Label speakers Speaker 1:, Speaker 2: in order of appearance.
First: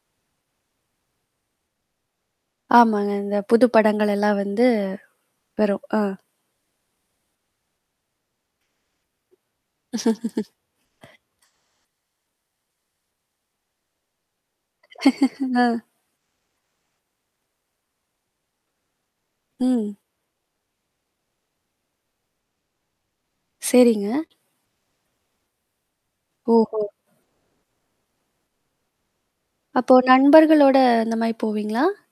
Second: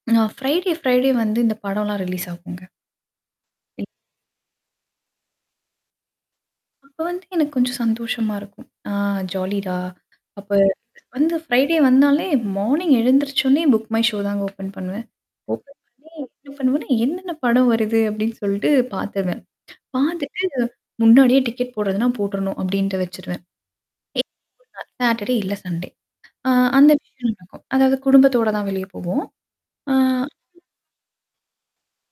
Speaker 1: ஆ Friday, Friday வந்து இந்த படம்லாம் ரிலீஸ் ஆகுங்க.
Speaker 2: ஆமாங்க. இந்த புது படங்கள் எல்லாம் வந்து வரும். ஆ.
Speaker 1: அப்ப வந்து எனக்கு கொஞ்சம் சந்தோஷமா இருக்கும். ஆ ஜாலிடா! அப்ப வந்து ஃப்ரைடே வந்தாலே மார்னிங் எழுந்திரிச்சோனே புக் மை ஷோ தாங்க ஓப்பன் பண்ணுவேன். ஓப்பன்
Speaker 2: அ.
Speaker 1: பண்ணி என்ன பண்ணுவேன்னா, என்னென்ன படம் வருது? அப்டின்னு சொல்ட்டு பாத்துருவேன்.
Speaker 2: ம்.
Speaker 1: பாத்துட்டு முன்னாடியே டிக்கெட் போடுறதுன்னா போட்டுரணும் அப்டின்ட்டு வச்சுருவேன்.
Speaker 2: சரிங்க.
Speaker 1: [unintelligible] சாட்டர்டே இல்ல சண்டே. ஆ
Speaker 2: ஓஹோ!
Speaker 1: அந்த. [unintelligible] அதாவது குடும்பத்தோட தான் வெளிய போவோம்.
Speaker 2: அப்போ
Speaker 1: ஆ.
Speaker 2: நண்பர்களோட இந்த மாரி போவீங்களா?